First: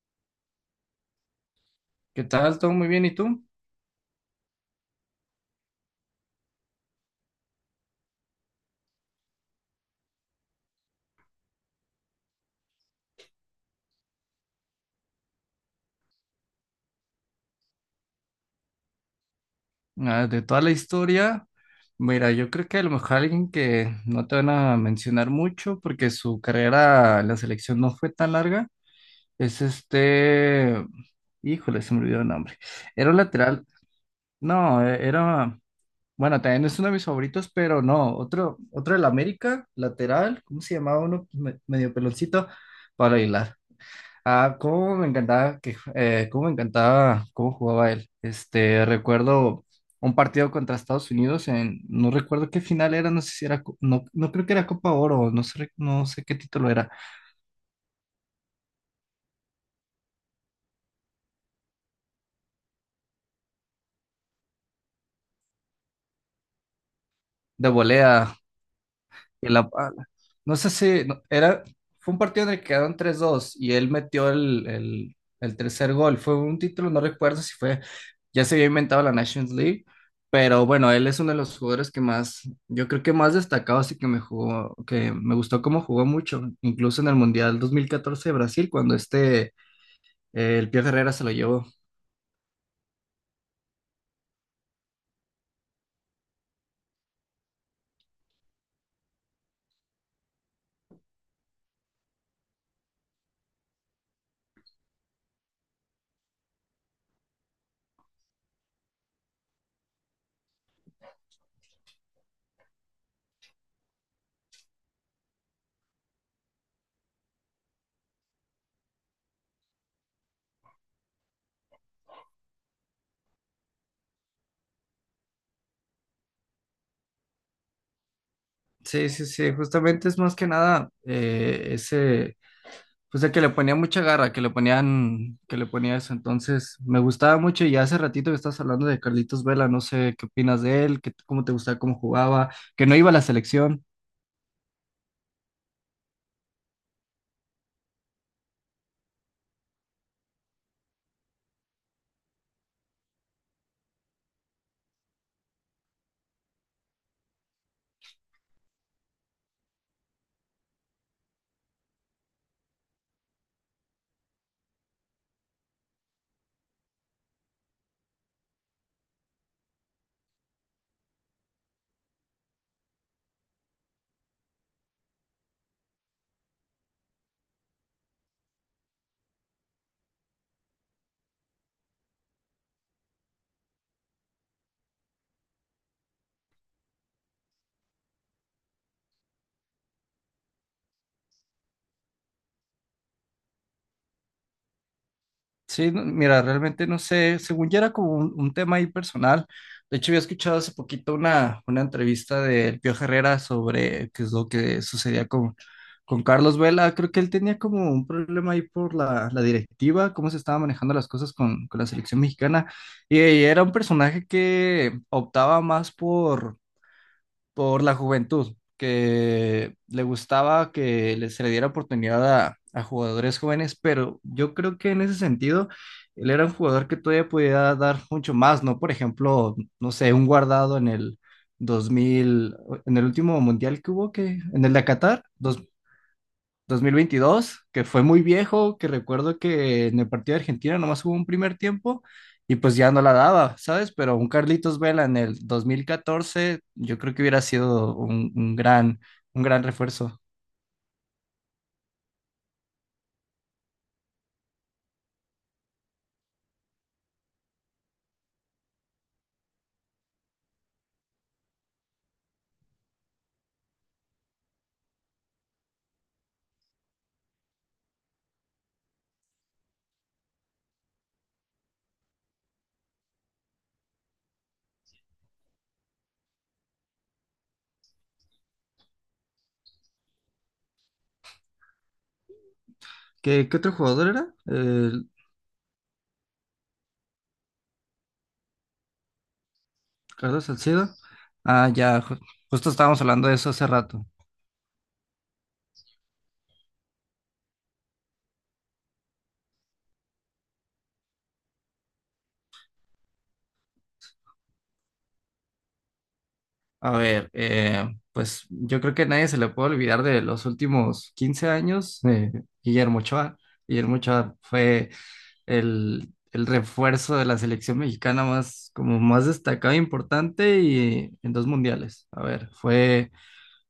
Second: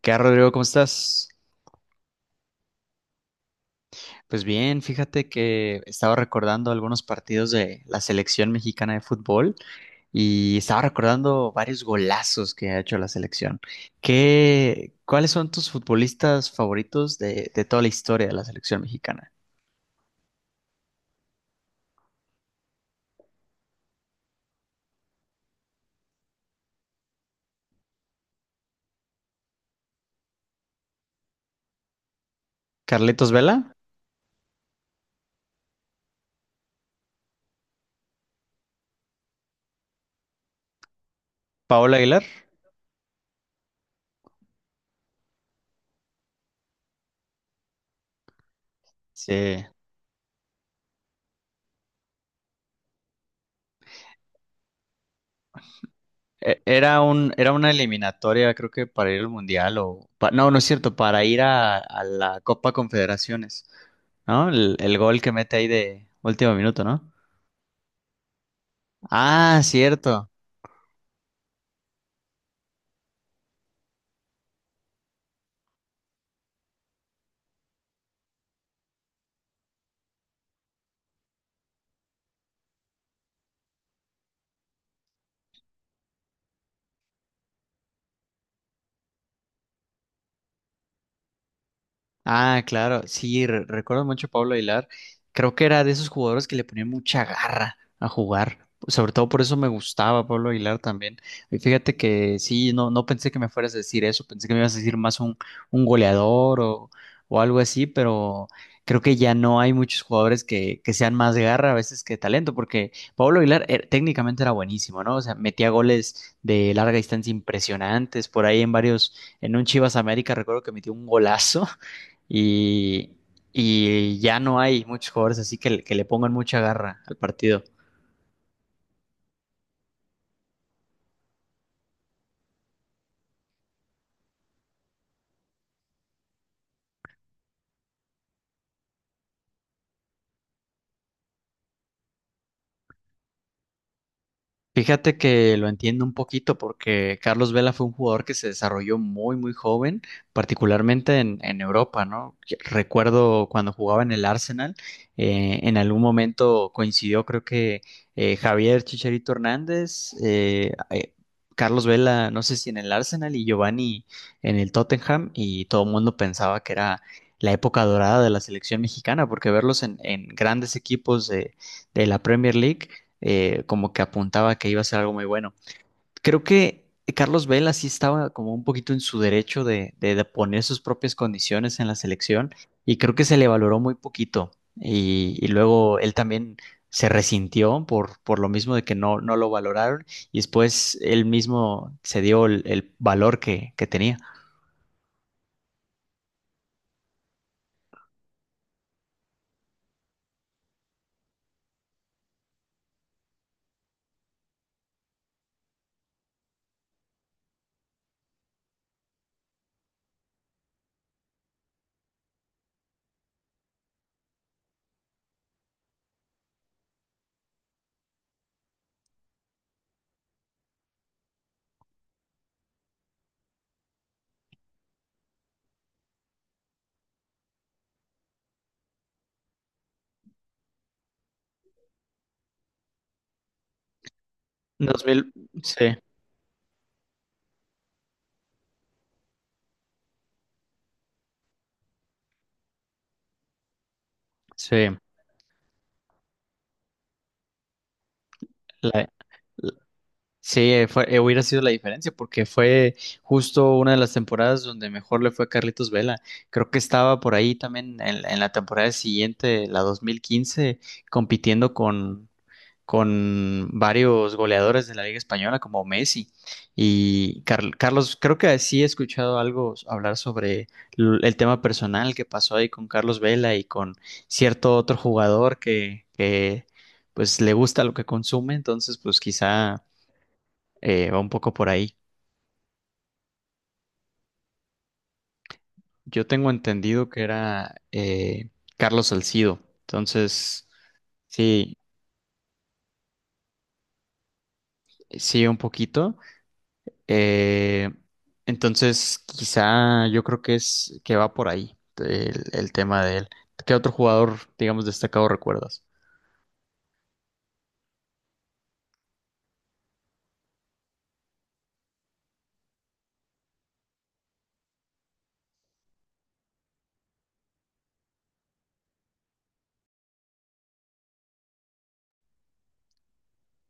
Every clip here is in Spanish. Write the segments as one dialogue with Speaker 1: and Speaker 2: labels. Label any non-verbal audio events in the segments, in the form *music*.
Speaker 1: ¿Qué tal, Rodrigo? ¿Cómo estás?
Speaker 2: ¿Qué tal? ¿Todo muy bien? ¿Y tú?
Speaker 1: Pues bien, fíjate que estaba recordando algunos partidos de la selección mexicana de fútbol y estaba recordando varios golazos que ha hecho la selección. ¿Qué, cuáles son tus futbolistas favoritos de toda la historia de la selección mexicana?
Speaker 2: Ah, de toda la historia, mira, yo creo que a lo mejor alguien que no te van a mencionar mucho porque su carrera en la selección no fue tan larga, es este, híjole, se me olvidó el nombre. Era un
Speaker 1: ¿Carletos
Speaker 2: lateral,
Speaker 1: Vela?
Speaker 2: no, era, bueno, también es uno de mis favoritos, pero no, otro del América, lateral, ¿cómo se llamaba uno? Medio
Speaker 1: ¿Paola Aguilar?
Speaker 2: peloncito, para Aguilar. Ah, cómo me encantaba cómo jugaba él. Este,
Speaker 1: Sí.
Speaker 2: recuerdo un partido contra Estados Unidos en, no recuerdo qué final era, no sé si era, no, no creo que era Copa Oro, no sé, no sé qué título era,
Speaker 1: Era era una eliminatoria, creo que para ir al Mundial o, no, no es cierto, para ir a la Copa Confederaciones. ¿No? El gol que mete ahí de último minuto, ¿no?
Speaker 2: de volea. Y
Speaker 1: Ah,
Speaker 2: la pala.
Speaker 1: cierto.
Speaker 2: No sé si no, era, fue un partido en el que quedaron 3-2 y él metió el tercer gol. Fue un título, no recuerdo si fue, ya se había inventado la Nations League, pero bueno, él es uno de los jugadores que más, yo creo que más destacado, así que me jugó, que me gustó cómo jugó mucho, incluso en el Mundial 2014 de Brasil, cuando este, el Pío Herrera se lo llevó.
Speaker 1: Ah, claro, sí, recuerdo mucho a Pablo Aguilar. Creo que era de esos jugadores que le ponían mucha garra a jugar. Sobre todo por eso me gustaba Pablo Aguilar también. Y fíjate que sí, no, no pensé que me fueras a decir eso, pensé que me ibas a decir más un goleador o algo así, pero creo que ya no hay muchos jugadores que sean más de garra a veces que talento, porque Pablo Aguilar técnicamente era buenísimo, ¿no? O sea, metía goles de larga distancia impresionantes, por ahí en varios, en un Chivas América recuerdo que metió un golazo y, y ya no hay muchos jugadores así que, que le pongan mucha garra al partido.
Speaker 2: Sí, sí, sí, justamente es más que nada pues de que le ponía mucha garra, que le ponía eso. Entonces, me gustaba mucho y hace ratito que estás hablando de Carlitos Vela, no sé qué opinas de él, qué- cómo te gustaba, cómo jugaba, que no iba a la selección.
Speaker 1: Fíjate que lo entiendo un poquito porque Carlos Vela fue un jugador que se desarrolló muy, muy joven, particularmente en Europa, ¿no? Recuerdo cuando jugaba en el Arsenal, en algún momento coincidió, creo que Javier Chicharito Hernández, Carlos Vela, no sé si en el Arsenal y Giovanni en el Tottenham, y todo el mundo pensaba que era la época dorada de la selección mexicana, porque verlos en grandes equipos de la Premier League como que apuntaba que iba a ser algo muy bueno. Creo que Carlos Vela sí estaba como un poquito en su derecho de poner sus propias condiciones en la selección y creo que se le valoró muy poquito y luego él también se resintió por lo mismo de que no, no lo valoraron y después él mismo se dio el valor que tenía.
Speaker 2: Sí, no- mira, realmente no sé, según ya era como un tema ahí personal. De hecho, había escuchado hace poquito una entrevista del Pío Herrera sobre qué es lo que sucedía con, Carlos Vela. Creo que él tenía como un problema ahí por la directiva, cómo se estaban manejando las cosas con, la selección mexicana. Y, era un personaje que optaba más por la juventud, que le gustaba que se le diera oportunidad a jugadores jóvenes, pero yo creo que en ese sentido, él era un jugador que todavía podía dar mucho más, ¿no? Por ejemplo, no sé, un guardado 2000 en el último mundial que hubo, que en el de Qatar,
Speaker 1: 2000, sí,
Speaker 2: 2022 que fue muy viejo, que recuerdo que en el partido de Argentina nomás hubo un primer tiempo y pues ya no la daba, ¿sabes? Pero un Carlitos
Speaker 1: sí.
Speaker 2: Vela en el 2014 yo creo que hubiera sido un, un gran,
Speaker 1: La-
Speaker 2: un gran refuerzo.
Speaker 1: Sí, fue, hubiera sido la diferencia porque fue justo una de las temporadas donde mejor le fue a Carlitos Vela. Creo que estaba por ahí también en la temporada siguiente, la 2015, compitiendo con varios goleadores de la Liga Española como Messi. Y Carlos, creo que sí he escuchado algo hablar sobre el tema personal que pasó ahí con Carlos Vela y con cierto otro jugador que pues le gusta lo que consume, entonces pues quizá... va un poco por ahí.
Speaker 2: ¿Qué otro jugador era? El
Speaker 1: Yo tengo entendido que era Carlos Salcido.
Speaker 2: Carlos
Speaker 1: Entonces,
Speaker 2: Salcedo. Ah,
Speaker 1: sí,
Speaker 2: ya, justo estábamos hablando de eso hace rato.
Speaker 1: sí, un poquito. Eh, entonces, quizá yo creo que es que va por ahí el tema de él. ¿Qué otro jugador, digamos, destacado recuerdas?
Speaker 2: A ver, pues yo creo que a nadie se le puede olvidar de los últimos 15 años, Guillermo Ochoa. Guillermo Ochoa fue el refuerzo de la selección mexicana más, como más destacado e importante y en dos mundiales. A ver, fue,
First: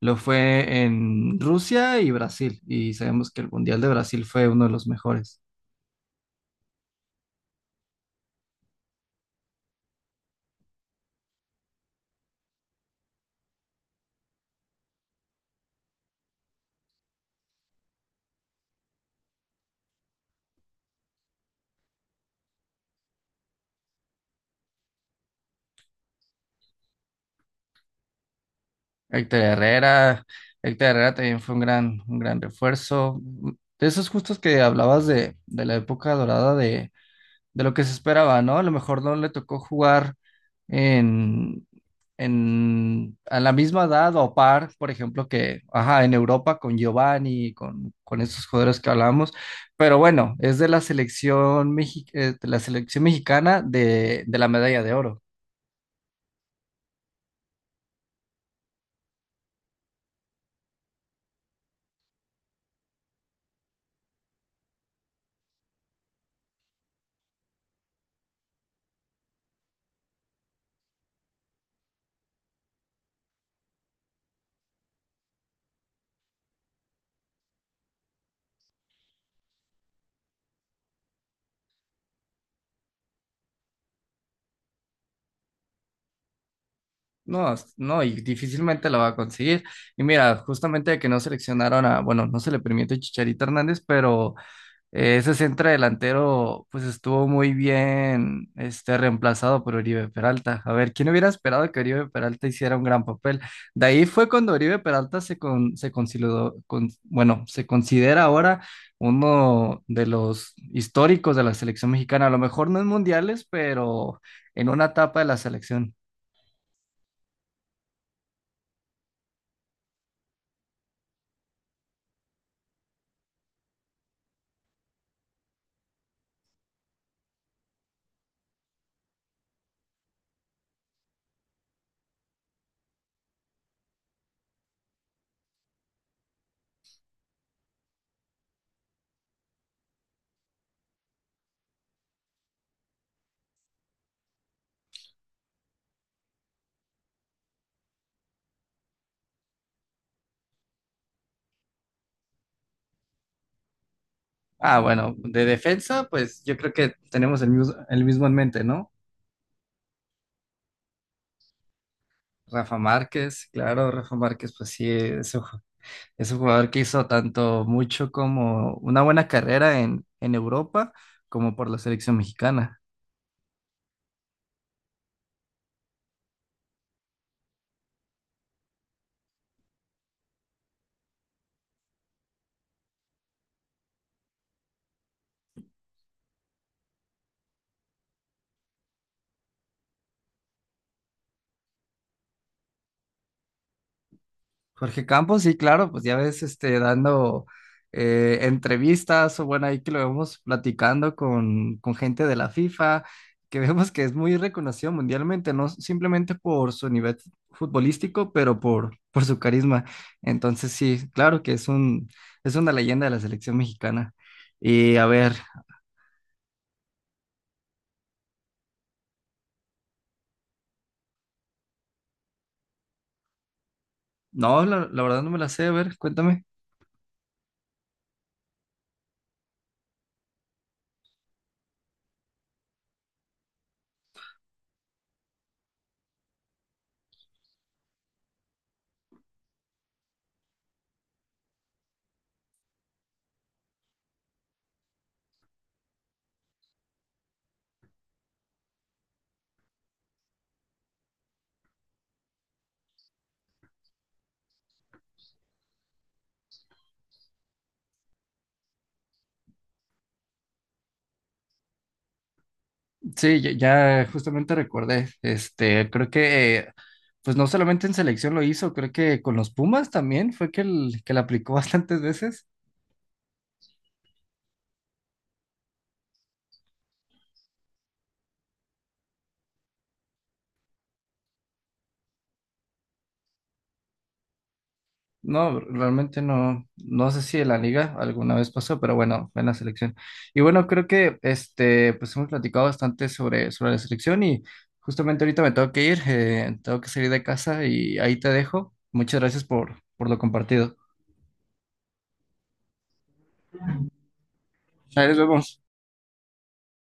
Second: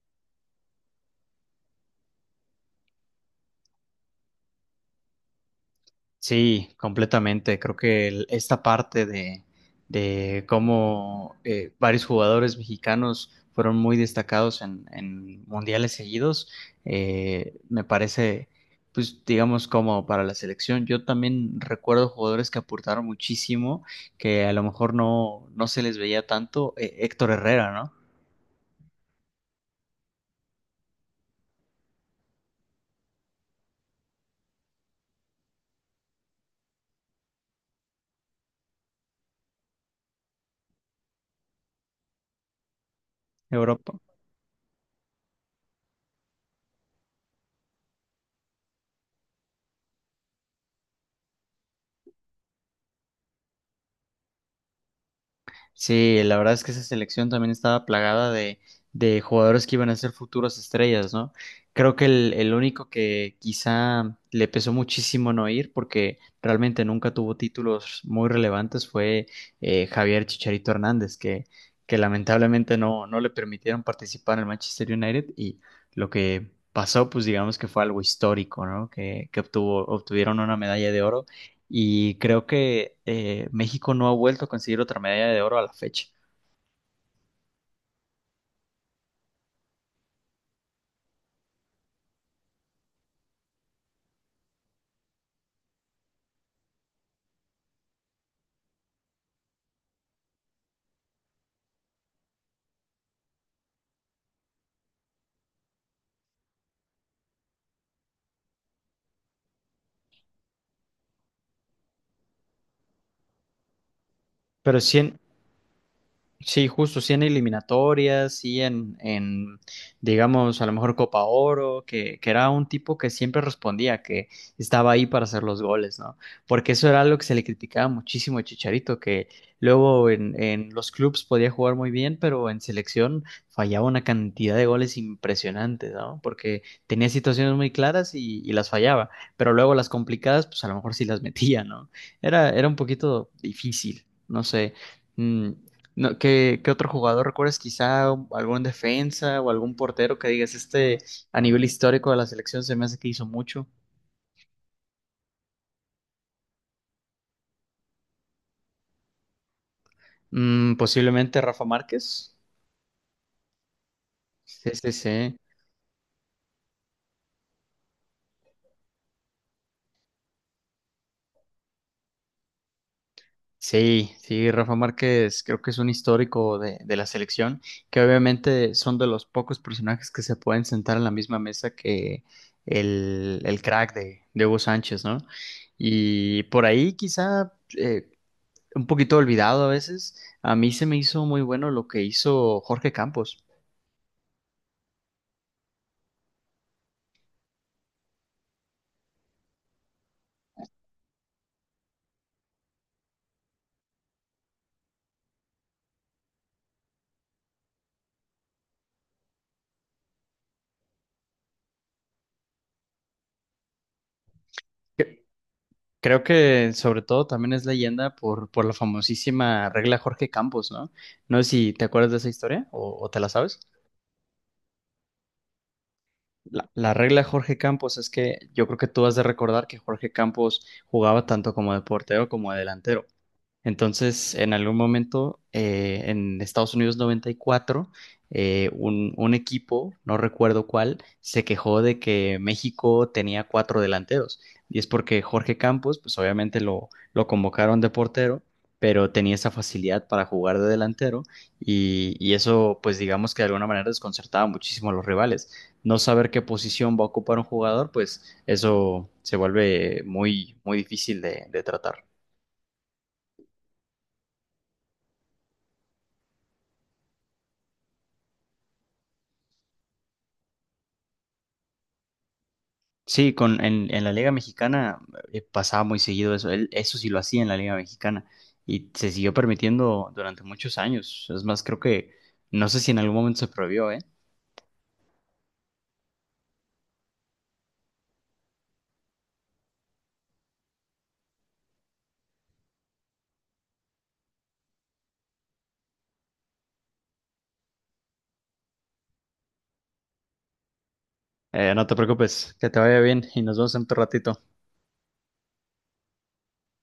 Speaker 2: lo fue en Rusia y Brasil, y sabemos que el Mundial de Brasil fue uno de los mejores.
Speaker 1: Sí, completamente. Creo que esta parte de cómo varios jugadores mexicanos fueron muy destacados en mundiales seguidos, me parece, pues digamos, como para la selección. Yo también recuerdo jugadores que aportaron muchísimo, que a lo mejor no, no se les veía tanto. Héctor Herrera, ¿no?
Speaker 2: Héctor Herrera, Héctor Herrera también fue un gran refuerzo. De esos justos que hablabas de la época dorada de lo que se esperaba, ¿no? A lo mejor no le tocó jugar en, a la misma
Speaker 1: Europa.
Speaker 2: edad o par, por ejemplo, que, ajá, en Europa con Giovanni, con estos jugadores que hablamos, pero bueno, es de la selección, de la selección mexicana de la medalla de oro.
Speaker 1: Sí, la verdad es que esa selección también estaba plagada de jugadores que iban a ser futuras estrellas, ¿no? Creo que el único que quizá le pesó muchísimo no ir, porque realmente nunca tuvo títulos muy relevantes, fue Javier Chicharito Hernández, que lamentablemente no, no le permitieron participar en el Manchester United y lo que pasó, pues digamos que fue algo histórico, ¿no? Que obtuvo, obtuvieron una medalla de oro y creo que México no ha vuelto a conseguir otra medalla de oro a la fecha.
Speaker 2: No, es- no, y difícilmente la va a conseguir. Y mira, justamente que no seleccionaron a, bueno, no se le permite a Chicharito Hernández, pero eh, ese centro delantero, pues estuvo muy bien este, reemplazado por Oribe Peralta. A ver, ¿quién hubiera esperado que Oribe Peralta hiciera un gran papel? De ahí fue cuando Oribe Peralta se, con, se consideró, con- bueno, se considera ahora uno de los históricos de la selección mexicana. A lo mejor no en mundiales, pero en
Speaker 1: Pero
Speaker 2: una
Speaker 1: sí, en-
Speaker 2: etapa de la selección.
Speaker 1: Sí, justo, sí en eliminatorias, sí en, digamos, a lo mejor Copa Oro, que era un tipo que siempre respondía, que estaba ahí para hacer los goles, ¿no? Porque eso era algo que se le criticaba muchísimo a Chicharito, que luego en los clubes podía jugar muy bien, pero en selección fallaba una cantidad de goles impresionantes, ¿no? Porque tenía situaciones muy claras y las fallaba, pero luego las complicadas, pues a lo mejor sí las metía, ¿no? Era, era un poquito difícil, no sé. Mm, no, ¿qué, qué otro jugador recuerdas? Quizá algún defensa o algún portero que digas, este a nivel histórico de la selección se me hace que hizo mucho.
Speaker 2: Ah, bueno, de defensa, pues yo creo que tenemos el mismo en mente, ¿no?
Speaker 1: Mm, posiblemente Rafa Márquez.
Speaker 2: Rafa Márquez, claro, Rafa Márquez,
Speaker 1: Sí,
Speaker 2: pues sí,
Speaker 1: sí, sí.
Speaker 2: eso es un jugador que hizo tanto mucho como una buena carrera en Europa como por la selección mexicana.
Speaker 1: Sí, sí, Rafa Márquez creo que es un histórico de la selección, que obviamente son de los pocos personajes que se pueden sentar en la misma mesa que el crack de Hugo Sánchez, ¿no? Y por ahí quizá eh, un poquito olvidado a veces. A mí se me hizo muy bueno lo que hizo Jorge Campos.
Speaker 2: Jorge Campos, sí, claro, pues ya ves, este, dando entrevistas o bueno, ahí que lo vemos platicando con, gente de la FIFA, que *laughs* vemos que es muy reconocido mundialmente, no simplemente por su nivel futbolístico, pero por su carisma. Entonces, sí, claro que es una leyenda de la selección mexicana. Y a
Speaker 1: Que-
Speaker 2: ver,
Speaker 1: Creo que sobre todo también es leyenda por la famosísima regla Jorge Campos, ¿no? No sé si te acuerdas de esa historia o te la sabes.
Speaker 2: no, la verdad no me la sé, a ver, cuéntame.
Speaker 1: La regla Jorge Campos es que yo creo que tú has de recordar que Jorge Campos jugaba tanto como de portero como de delantero. Entonces, en algún momento, en Estados Unidos 94, un equipo, no recuerdo cuál, se quejó de que México tenía cuatro delanteros. Y es porque Jorge Campos, pues obviamente lo convocaron de portero, pero tenía esa facilidad para jugar de delantero y eso, pues digamos que de alguna manera desconcertaba muchísimo a los rivales. No saber qué posición va a ocupar un jugador, pues eso se vuelve muy, muy difícil de tratar.
Speaker 2: Sí, ya, ya justamente recordé, este, creo que, pues no solamente en selección lo hizo, creo que con los Pumas también fue que, el, que la aplicó *laughs* bastantes veces.
Speaker 1: Sí, con, en la Liga Mexicana pasaba muy seguido eso. Él- eso sí lo hacía en la Liga Mexicana y se siguió permitiendo durante muchos años. Es más, creo que no sé si en algún momento se prohibió, ¿eh?
Speaker 2: No, realmente no, no sé si en la liga alguna vez pasó, pero bueno, fue en la selección. Y bueno, creo que, este, pues hemos platicado bastante sobre la selección y justamente ahorita me tengo que ir, tengo que salir de casa y ahí te dejo. Muchas gracias por, lo compartido.
Speaker 1: No te preocupes, que te vaya bien y nos vemos en otro ratito.
Speaker 2: Ahí nos vemos.